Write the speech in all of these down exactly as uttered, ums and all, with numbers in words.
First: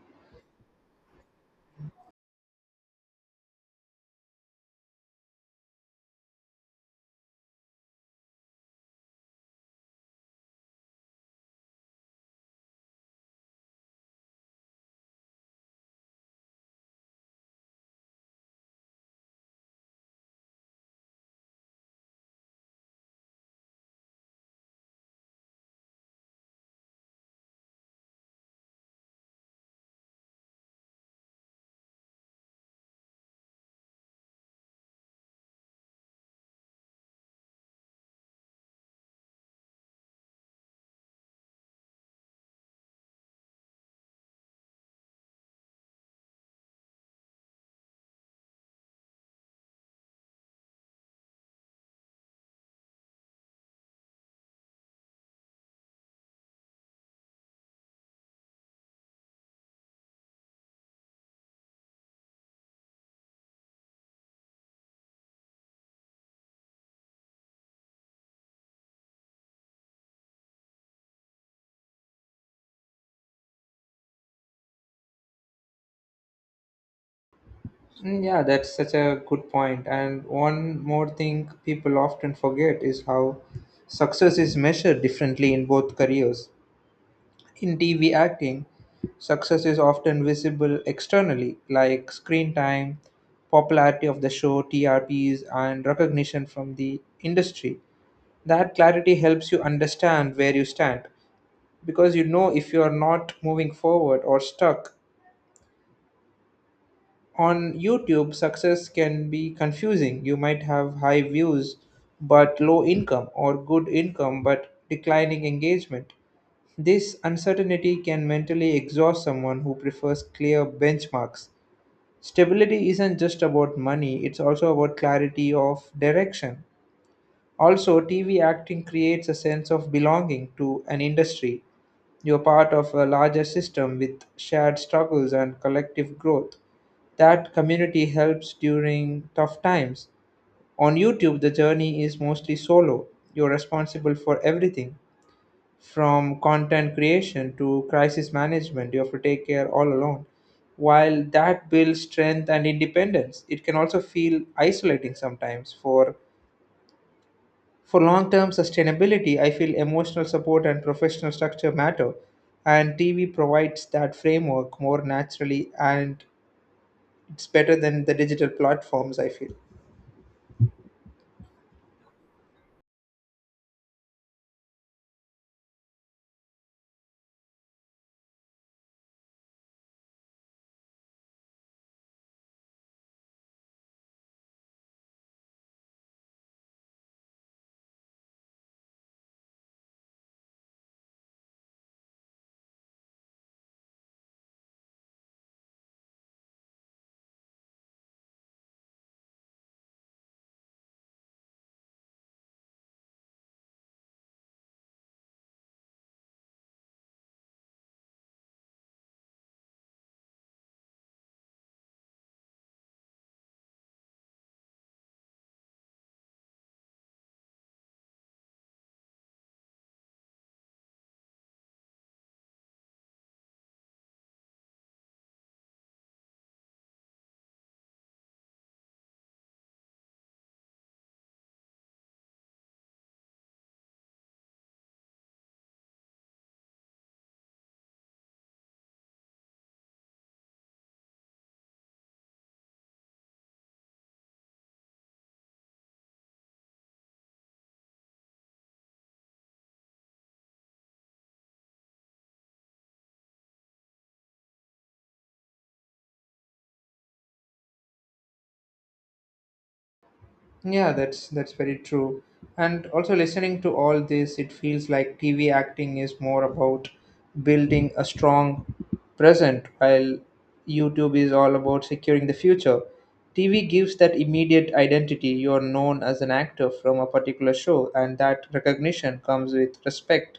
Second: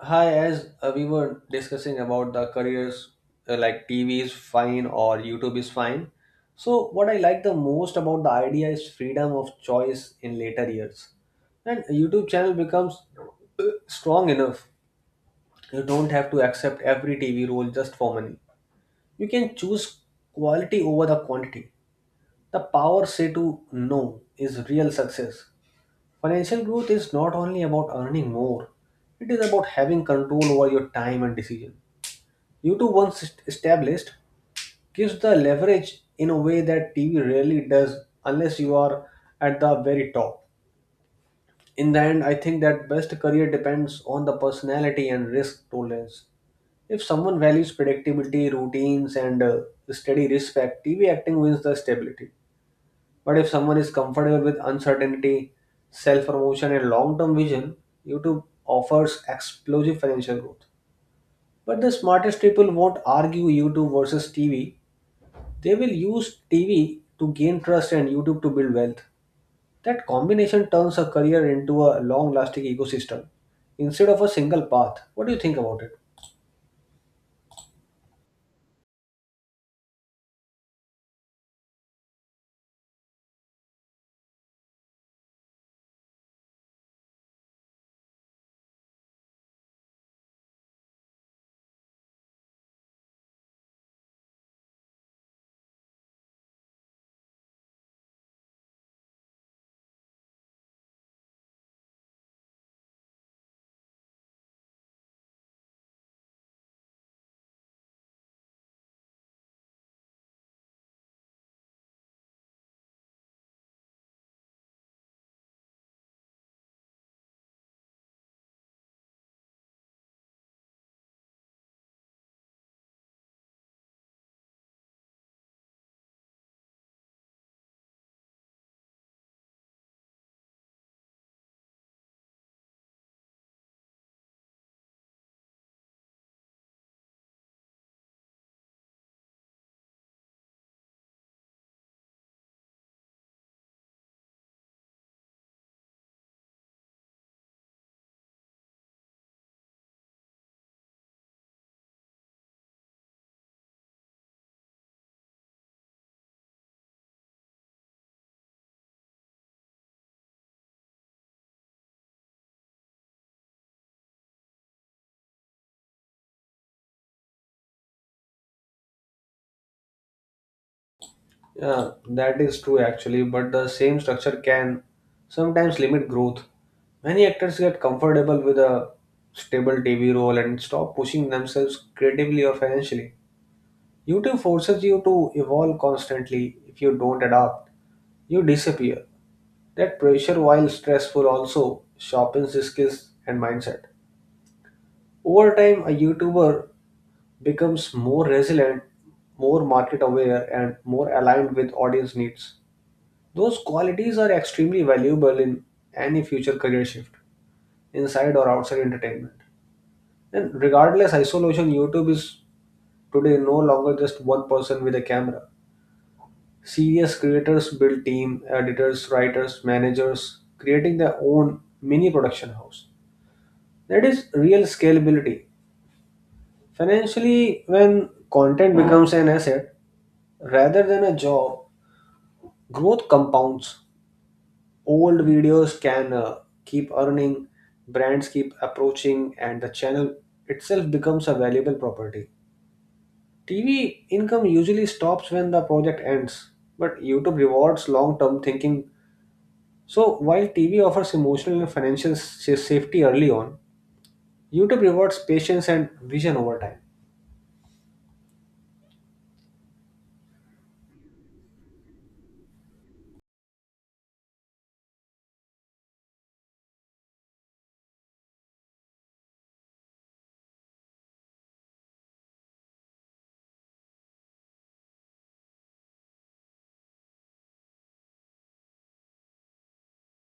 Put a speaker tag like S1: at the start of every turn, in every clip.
S1: Hi, as uh, we were discussing about the careers uh, like T V is fine or YouTube is fine. So, what I like the most about the idea is freedom of choice in later years. And a YouTube channel becomes uh, strong enough. You don't have to accept every T V role just for money. You can choose quality over the quantity. The power say to no is real success. Financial growth is not only about earning more, it is about having control over your time and decision. YouTube, once est- established, gives the leverage in a way that T V rarely does unless you are at the very top. In the end, I think that best career depends on the personality and risk tolerance. If someone values predictability, routines, and uh, steady respect, T V acting wins the stability. But if someone is comfortable with uncertainty, self promotion, and long term vision, YouTube offers explosive financial growth. But the smartest people won't argue YouTube versus T V, they will use T V to gain trust and YouTube to build wealth. That combination turns a career into a long lasting ecosystem instead of a single path. What do you think about it?
S2: Mm, Yeah, that's such a good point. And one more thing people often forget is how success is measured differently in both careers. In T V acting, success is often visible externally, like screen time, popularity of the show, T R Ps, and recognition from the industry. That clarity helps you understand where you stand because you know if you are not moving forward or stuck. On YouTube, success can be confusing. You might have high views but low income, or good income but declining engagement. This uncertainty can mentally exhaust someone who prefers clear benchmarks. Stability isn't just about money, it's also about clarity of direction. Also, T V acting creates a sense of belonging to an industry. You're part of a larger system with shared struggles and collective growth. That community helps during tough times. On YouTube, the journey is mostly solo. You're responsible for everything from content creation to crisis management. You have to take care all alone. While that builds strength and independence, it can also feel isolating sometimes. For for long term sustainability, I feel emotional support and professional structure matter, and T V provides that framework more naturally, and it's better than the digital platforms, I feel.
S1: Yeah, that is true actually, but the same structure can sometimes limit growth. Many actors get comfortable with a stable T V role and stop pushing themselves creatively or financially. YouTube forces you to evolve constantly. If you don't adapt, you disappear. That pressure, while stressful, also sharpens the skills and mindset. Over time, a YouTuber becomes more resilient, more market aware, and more aligned with audience needs. Those qualities are extremely valuable in any future career shift, inside or outside entertainment. And regardless, isolation YouTube is today no longer just one person with a camera. Serious creators build team, editors, writers, managers, creating their own mini production house. That is real scalability. Financially, when content becomes an asset rather than a job, growth compounds. Old videos can uh, keep earning, brands keep approaching, and the channel itself becomes a valuable property. T V income usually stops when the project ends, but YouTube rewards long term thinking. So, while T V offers emotional and financial sa- safety early on, YouTube rewards patience and vision over time.
S2: Yeah, that's that's very true. And also listening to all this, it feels like T V acting is more about building a strong present, while YouTube is all about securing the future. T V gives that immediate identity. You're known as an actor from a particular show, and that recognition comes with respect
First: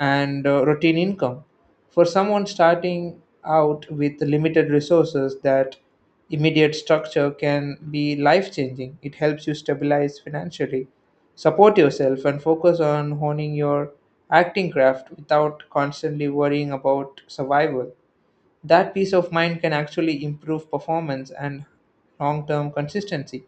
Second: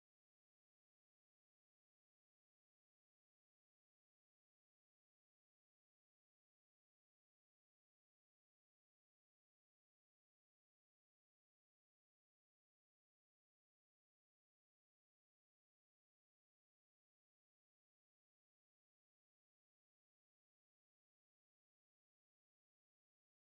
S2: and uh, routine income. For someone starting out with limited resources, that immediate structure can be life changing. It helps you stabilize financially, support yourself, and focus on honing your acting craft without constantly worrying about survival. That peace of mind can actually improve performance and long term consistency.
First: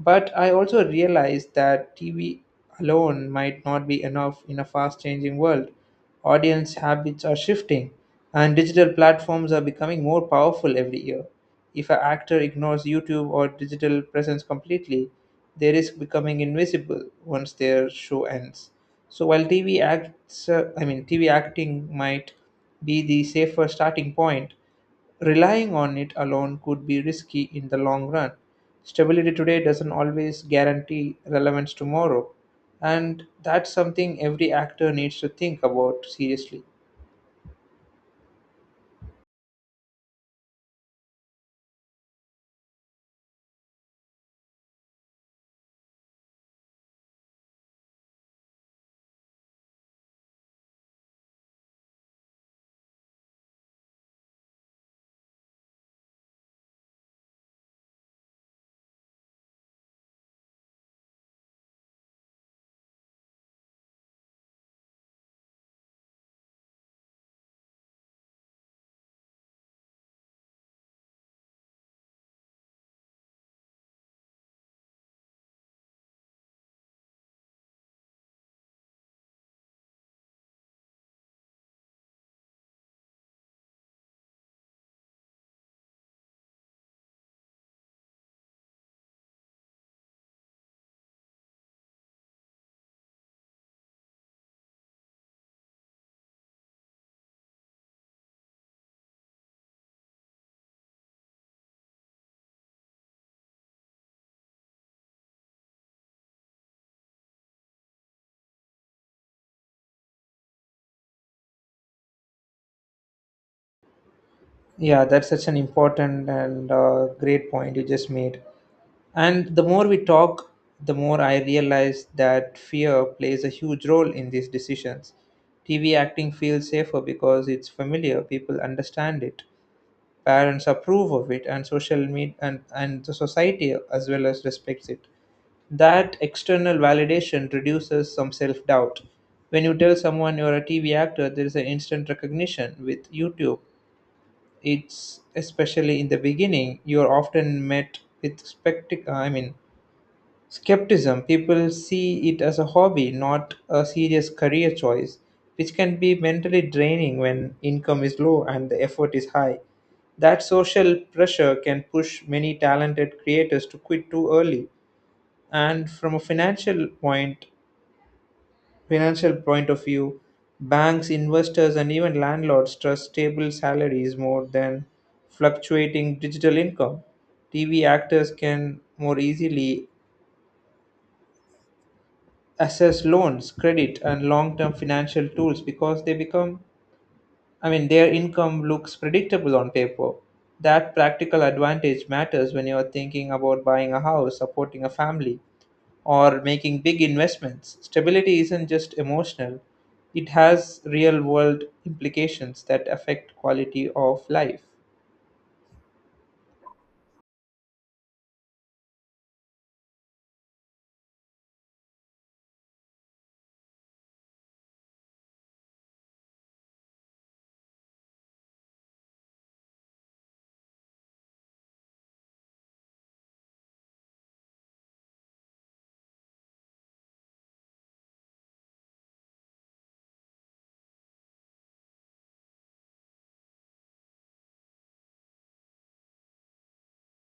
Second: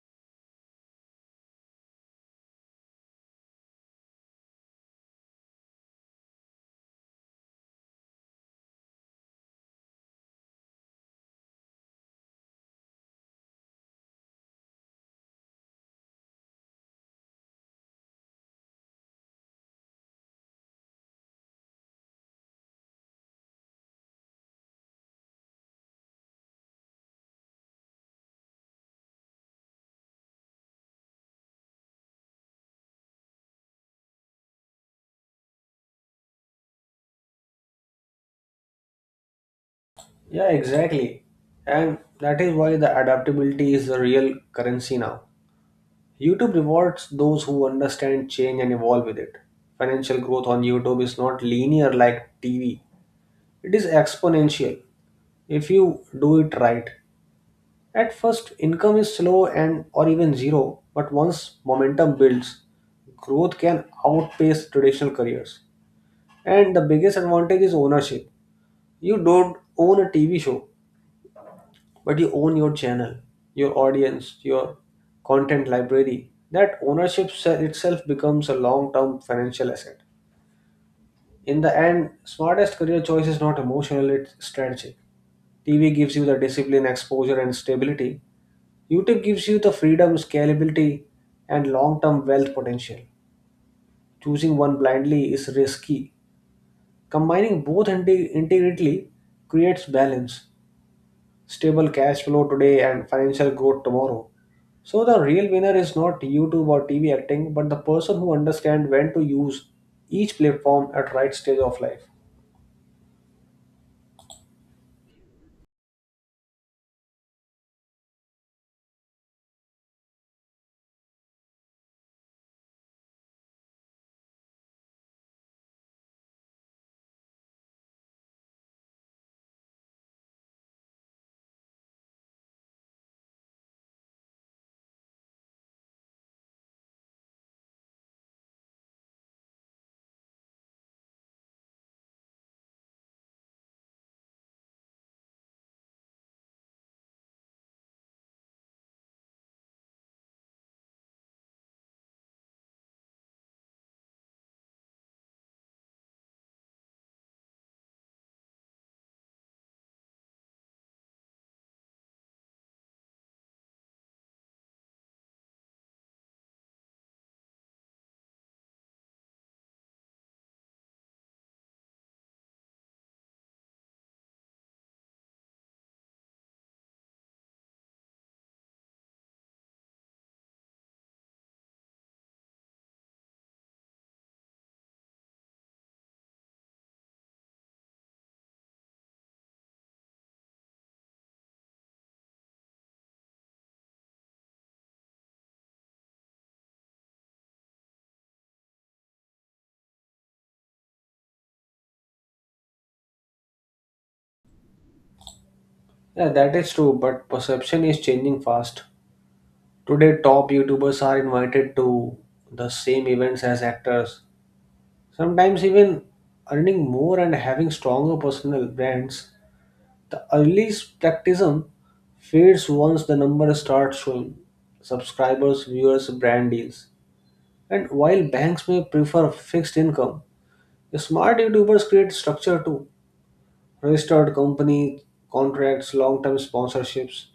S2: But I also realized that T V alone might not be enough in a fast changing world. Audience habits are shifting, and digital platforms are becoming more powerful every year. If an actor ignores YouTube or digital presence completely, they risk becoming invisible once their show ends. So while T V acts, uh, I mean TV acting might be the safer starting point. Relying on it alone could be risky in the long run. Stability today doesn't always guarantee relevance tomorrow, and that's something every actor needs to think about seriously.
S1: Yeah, exactly. And that is why the adaptability is the real currency now. YouTube rewards those who understand change and evolve with it. Financial growth on YouTube is not linear like T V, it is exponential if you do it right. At first, income is slow and or even zero, but once momentum builds, growth can outpace traditional careers. And the biggest advantage is ownership. You don't own a T V show, but you own your channel, your audience, your content library. That ownership se- itself becomes a long term financial asset. In the end, smartest career choice is not emotional, it's strategic. TV gives you the discipline, exposure, and stability. YouTube gives you the freedom, scalability, and long term wealth potential. Choosing one blindly is risky. Combining both inte- integrally creates balance, stable cash flow today and financial growth tomorrow. So the real winner is not YouTube or T V acting, but the person who understands when to use each platform at right stage of life.
S2: Yeah, that's such an important and uh, great point you just made. And the more we talk, the more I realize that fear plays a huge role in these decisions. T V acting feels safer because it's familiar, people understand it. Parents approve of it, and social media and, and the society as well as respects it. That external validation reduces some self-doubt. When you tell someone you're a TV actor, there is an instant recognition. With YouTube, it's especially in the beginning, you're often met with spectac- i mean skepticism. People see it as a hobby, not a serious career choice, which can be mentally draining when income is low and the effort is high. That social pressure can push many talented creators to quit too early. And from a financial point, financial point of view, banks, investors, and even landlords trust stable salaries more than fluctuating digital income. T V actors can more easily assess loans, credit, and long term financial tools because they become, I mean, their income looks predictable on paper. That practical advantage matters when you're thinking about buying a house, supporting a family, or making big investments. Stability isn't just emotional, it has real world implications that affect quality of life.
S1: Yeah, that is true, but perception is changing fast. Today, top YouTubers are invited to the same events as actors, sometimes even earning more and having stronger personal brands. The early skepticism fades once the numbers start showing subscribers, viewers, brand deals. And while banks may prefer fixed income, the smart YouTubers create structure too. Registered company contracts, long-term sponsorships.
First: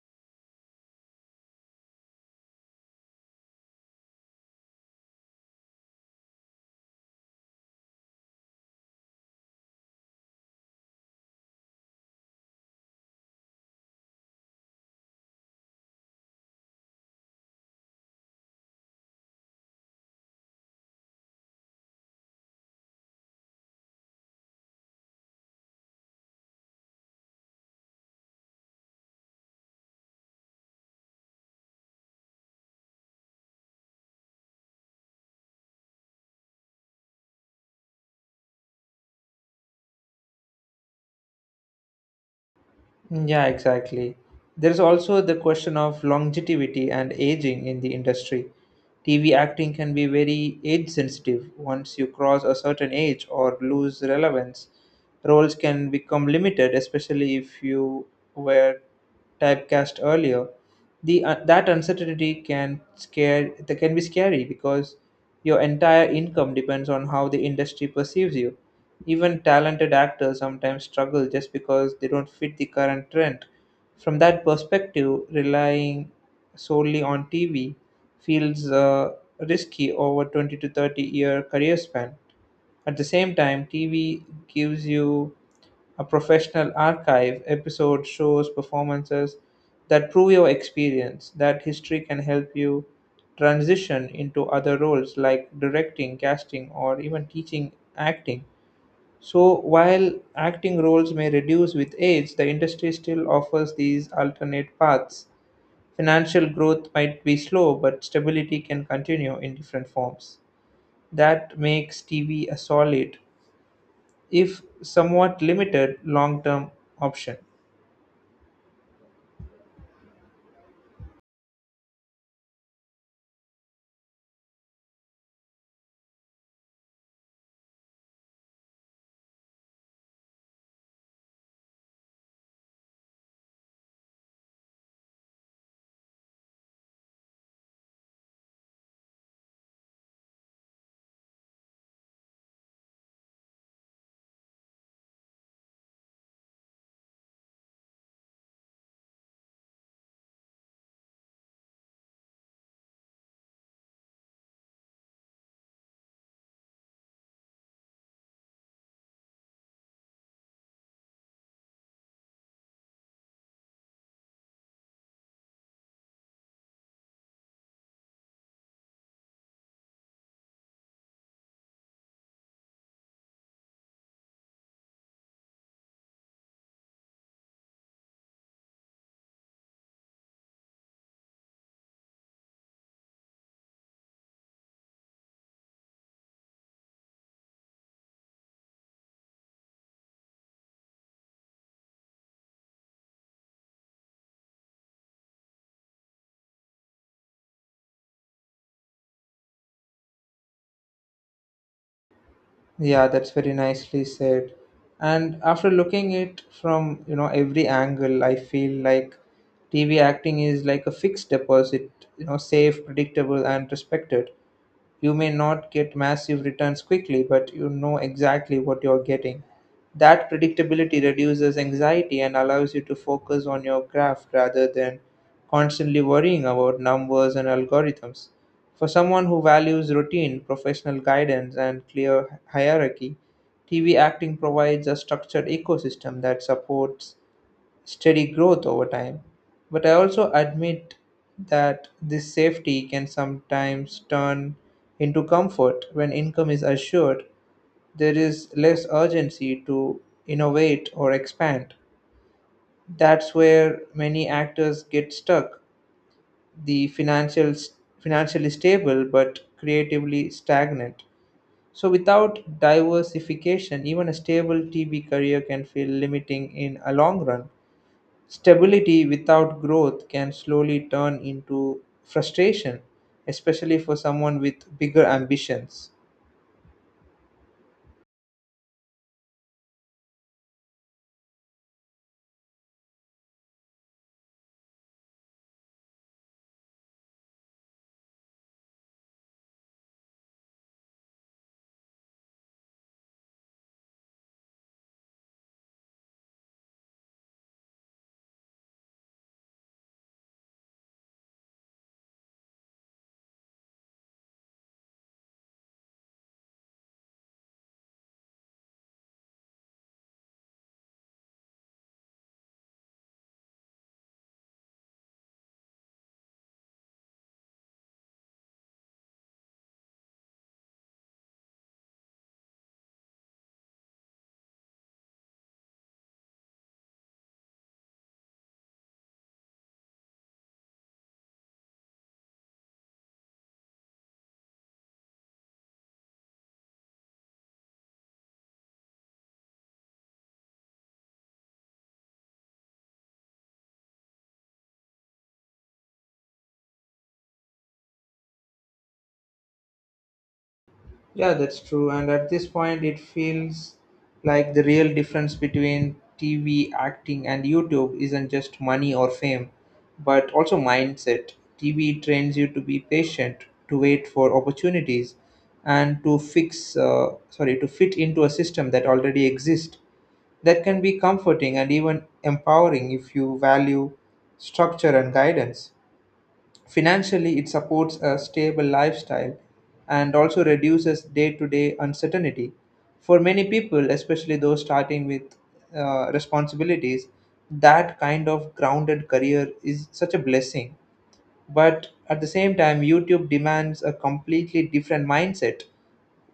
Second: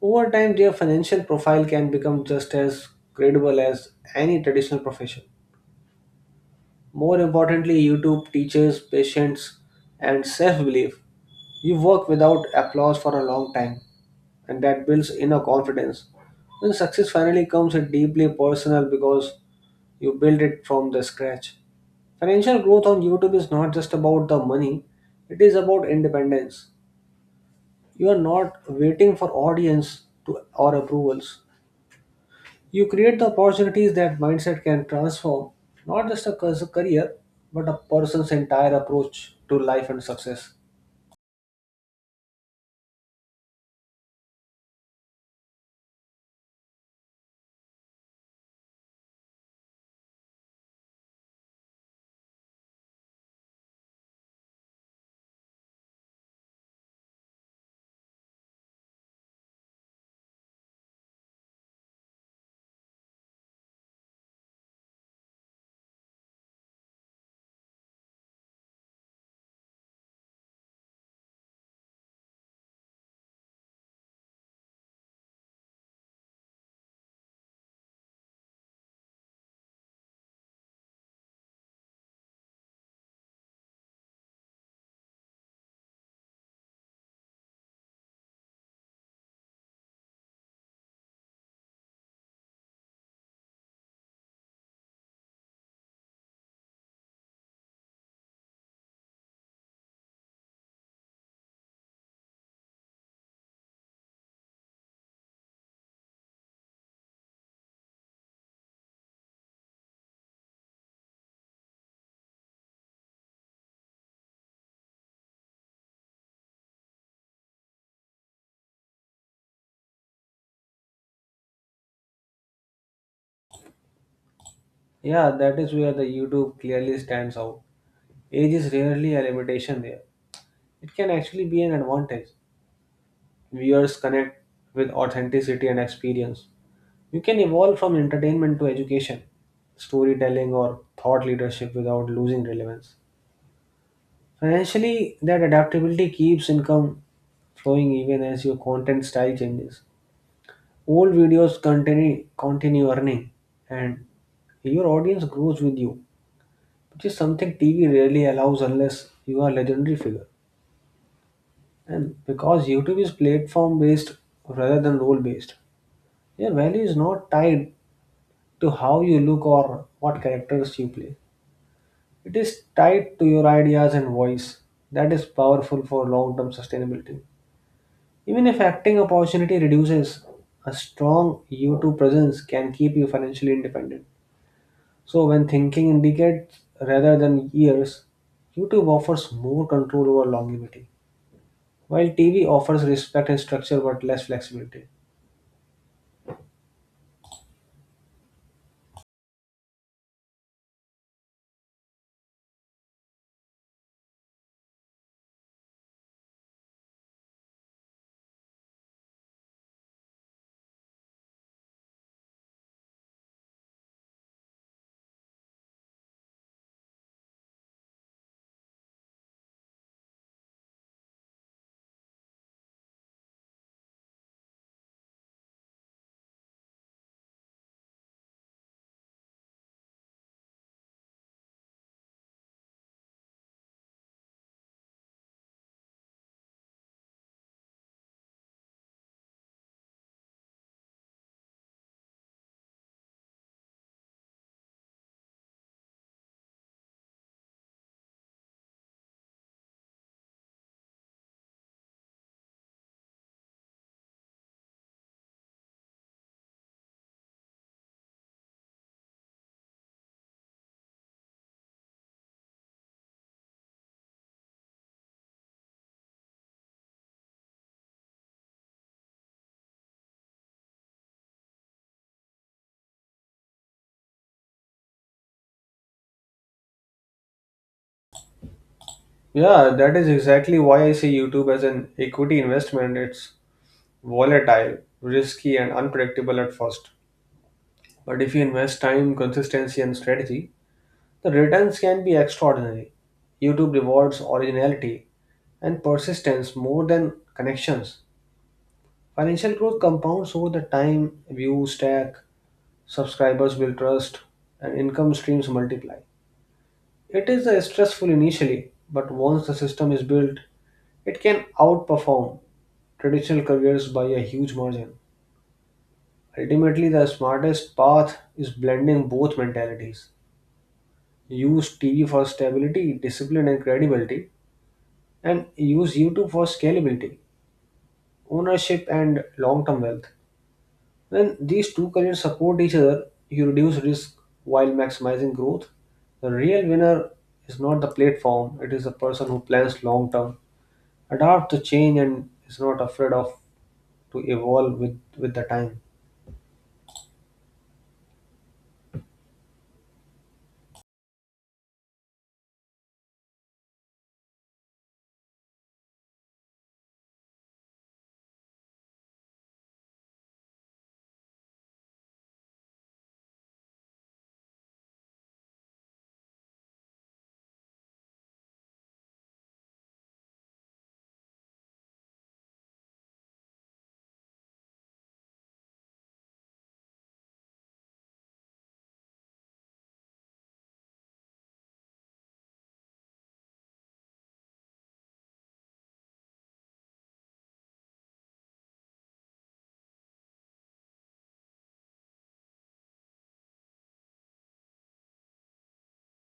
S1: Over time, their financial profile can become just as credible as any traditional profession. More importantly, YouTube teaches patience and self-belief. You work without applause for a long time, and that builds inner confidence. When success finally comes, it's deeply personal because you build it from the scratch. Financial growth on YouTube is not just about the money, it is about independence. You are not waiting for audience to, or approvals. You create the opportunities. That mindset can transform not just a cus- career, but a person's entire approach to life and success.
S2: Mm, Yeah, exactly. There's also the question of longevity and aging in the industry. T V acting can be very age sensitive. Once you cross a certain age or lose relevance, roles can become limited, especially if you were typecast earlier. The uh, That uncertainty can scare that can be scary because your entire income depends on how the industry perceives you. Even talented actors sometimes struggle just because they don't fit the current trend. From that perspective, relying solely on TV feels uh, risky over twenty to thirty year career span. At the same time, TV gives you a professional archive, episode shows, performances that prove your experience. That history can help you transition into other roles like directing, casting, or even teaching acting. So, while acting roles may reduce with age, the industry still offers these alternate paths. Financial growth might be slow, but stability can continue in different forms. That makes T V a solid, if somewhat limited, long term option.
S1: Yeah, that is where the YouTube clearly stands out. Age is rarely a limitation there. It can actually be an advantage. Viewers connect with authenticity and experience. You can evolve from entertainment to education, storytelling, or thought leadership without losing relevance. Financially, that adaptability keeps income flowing even as your content style changes. Old videos continue, continue earning, and your audience grows with you, which is something T V rarely allows unless you are a legendary figure. And because YouTube is platform based rather than role based, your value is not tied to how you look or what characters you play. It is tied to your ideas and voice. That is powerful for long term sustainability. Even if acting opportunity reduces, a strong YouTube presence can keep you financially independent. So, when thinking in decades rather than years, YouTube offers more control over longevity, while T V offers respect and structure but less flexibility.
S2: Yeah, that's very nicely said. And after looking it from, you know, every angle, I feel like T V acting is like a fixed deposit, you know, safe, predictable, and respected. You may not get massive returns quickly, but you know exactly what you're getting. That predictability reduces anxiety and allows you to focus on your graph rather than constantly worrying about numbers and algorithms. For someone who values routine, professional guidance, and clear hierarchy, T V acting provides a structured ecosystem that supports steady growth over time. But I also admit that this safety can sometimes turn into comfort. When income is assured, there is less urgency to innovate or expand. That's where many actors get stuck. The financial financially stable but creatively stagnant. So without diversification, even a stable T V career can feel limiting in a long run. Stability without growth can slowly turn into frustration, especially for someone with bigger ambitions.
S1: Yeah, that is exactly why I see YouTube as an equity investment. It's volatile, risky, and unpredictable at first. But if you invest time, consistency, and strategy, the returns can be extraordinary. YouTube rewards originality and persistence more than connections. Financial growth compounds over the time, views stack, subscribers build trust, and income streams multiply. It is uh, stressful initially, but once the system is built, it can outperform traditional careers by a huge margin. Ultimately, the smartest path is blending both mentalities. Use T V for stability, discipline, and credibility, and use YouTube for scalability, ownership, and long term wealth. When these two careers support each other, you reduce risk while maximizing growth. The real winner is not the platform, it is the person who plans long term, adapts to change, and is not afraid of to evolve with, with the time.
S2: Yeah, that's true. And at this point, it feels like the real difference between T V acting and YouTube isn't just money or fame, but also mindset. T V trains you to be patient, to wait for opportunities, and to fix, uh, sorry, to fit into a system that already exists. That can be comforting and even empowering if you value structure and guidance. Financially, it supports a stable lifestyle and also reduces day to day uncertainty. For many people, especially those starting with uh, responsibilities, that kind of grounded career is such a blessing. But at the same time, YouTube demands a completely different mindset,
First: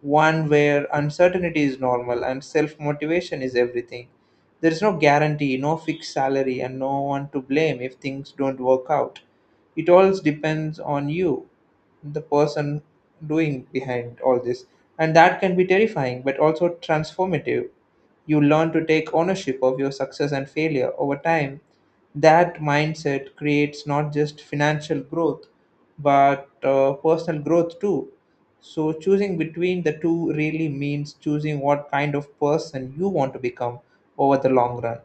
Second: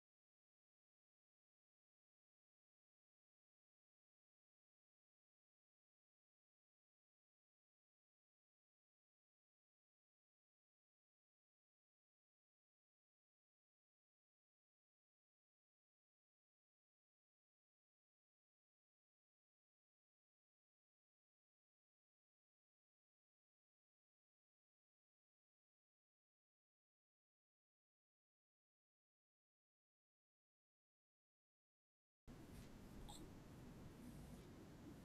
S2: one where uncertainty is normal and self motivation is everything. There is no guarantee, no fixed salary, and no one to blame if things don't work out. It all depends on you, the person doing behind all this. And that can be terrifying but also transformative. You learn to take ownership of your success and failure over time. That mindset creates not just financial growth, but uh, personal growth too. So, choosing between the two really means choosing what kind of person you want to become over the long run.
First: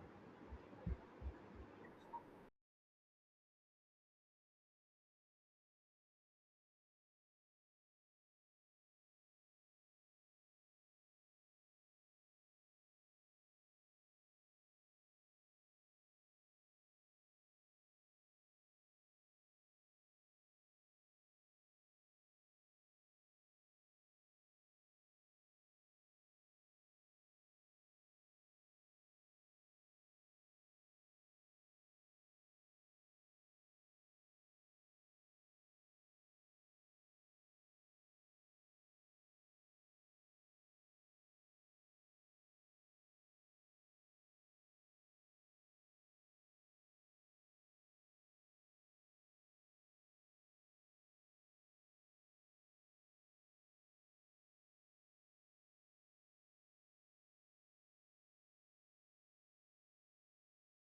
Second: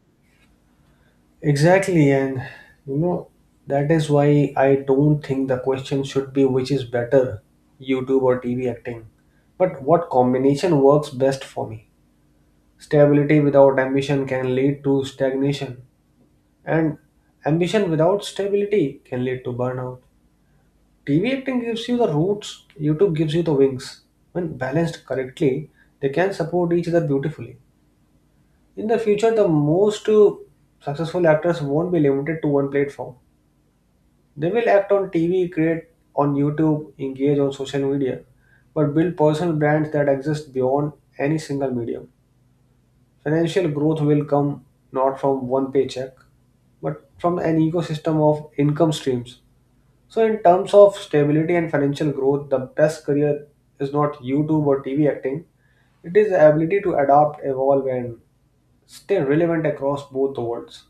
S1: Exactly, and you know, that is why I don't think the question should be which is better, YouTube or T V acting, but what combination works best for me. Stability without ambition can lead to stagnation, and ambition without stability can lead to burnout. T V acting gives you the roots, YouTube gives you the wings. When balanced correctly, they can support each other beautifully. In the future, the most uh, successful actors won't be limited to one platform. They will act on T V, create on YouTube, engage on social media, but build personal brands that exist beyond any single medium. Financial growth will come not from one paycheck, but from an ecosystem of income streams. So, in terms of stability and financial growth, the best career is not YouTube or T V acting, it is the ability to adapt, evolve, and stay relevant across both the worlds.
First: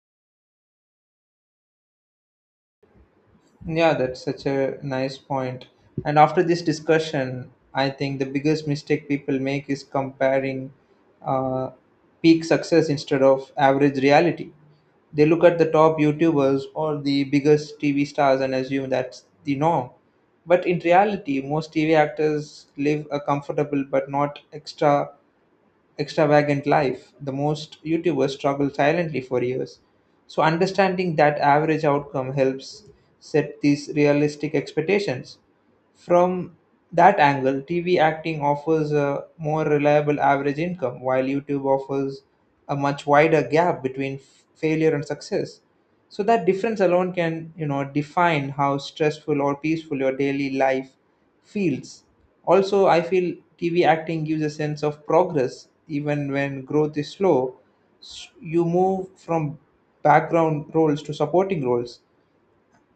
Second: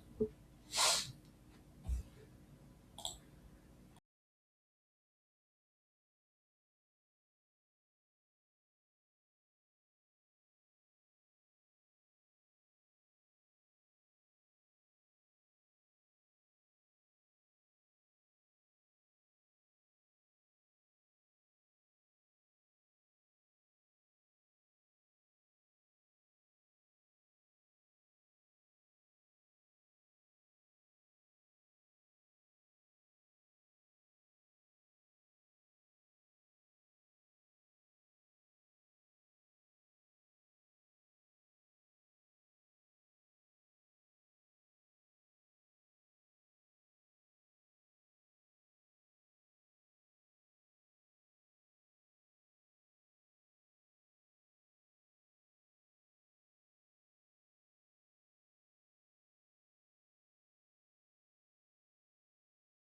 S2: Yeah, that's such a nice point. And after this discussion, I think the biggest mistake people make is comparing uh, peak success instead of average reality. They look at the top YouTubers or the biggest T V stars and assume that's the norm. But in reality, most T V actors live a comfortable but not extra extravagant life, the most YouTubers struggle silently for years. So, understanding that average outcome helps set these realistic expectations. From that angle, T V acting offers a more reliable average income, while YouTube offers a much wider gap between f- failure and success. So that difference alone can, you know, define how stressful or peaceful your daily life feels. Also, I feel T V acting gives a sense of progress even when growth is slow. S- You move from background roles to supporting roles,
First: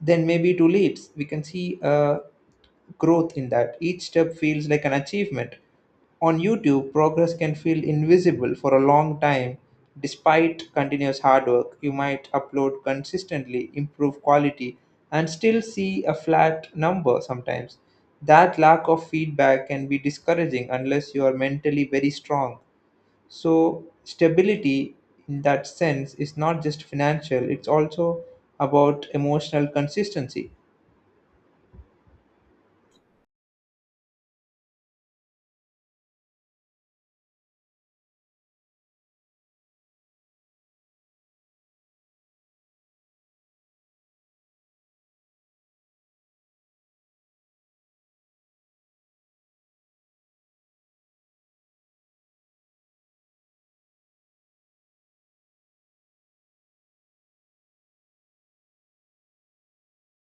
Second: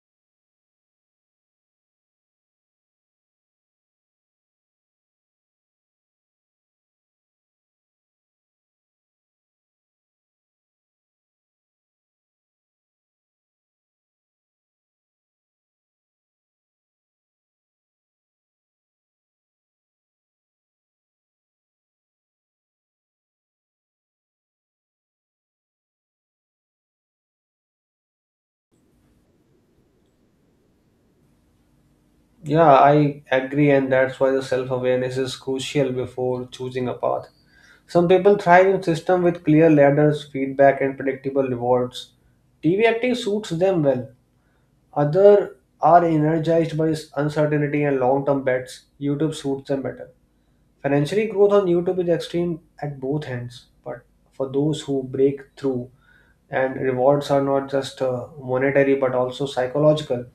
S2: then maybe two leaps we can see uh, growth in that. Each step feels like an achievement. On YouTube, progress can feel invisible for a long time. Despite continuous hard work, you might upload consistently, improve quality, and still see a flat number sometimes. That lack of feedback can be discouraging unless you are mentally very strong. So, stability in that sense is not just financial, it's also about emotional consistency.
S1: Yeah, I agree, and that's why the self awareness is crucial before choosing a path. Some people thrive in systems with clear ladders, feedback, and predictable rewards. T V acting suits them well. Others are energized by uncertainty and long term bets. YouTube suits them better. Financially, growth on YouTube is extreme at both ends, but for those who break through and rewards are not just uh, monetary but also psychological,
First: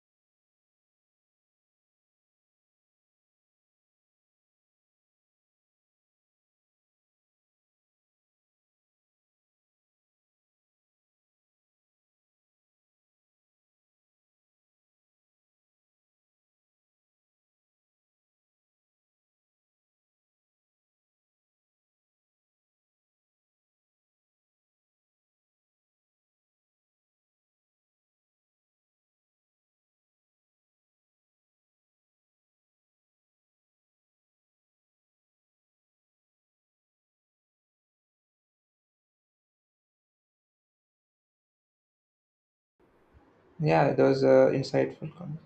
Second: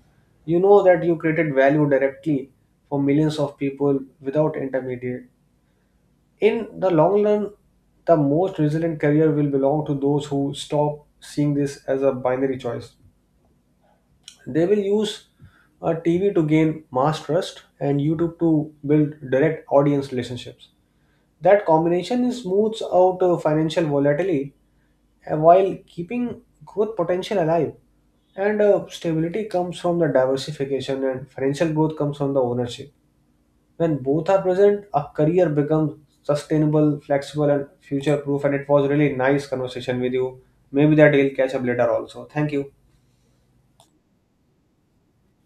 S1: you know that you created value directly for millions of people without intermediate. In the long run, the most resilient career will belong to those who stop seeing this as a binary choice. They will use a T V to gain mass trust and YouTube to build direct audience relationships. That combination smooths out uh, financial volatility uh, while keeping growth potential alive. And uh, stability comes from the diversification, and financial growth comes from the ownership. When both are present, a career becomes sustainable, flexible, and future proof. And it was really nice conversation with you. Maybe that we'll catch up later also. Thank you.
S2: Yeah, that was an insightful comment.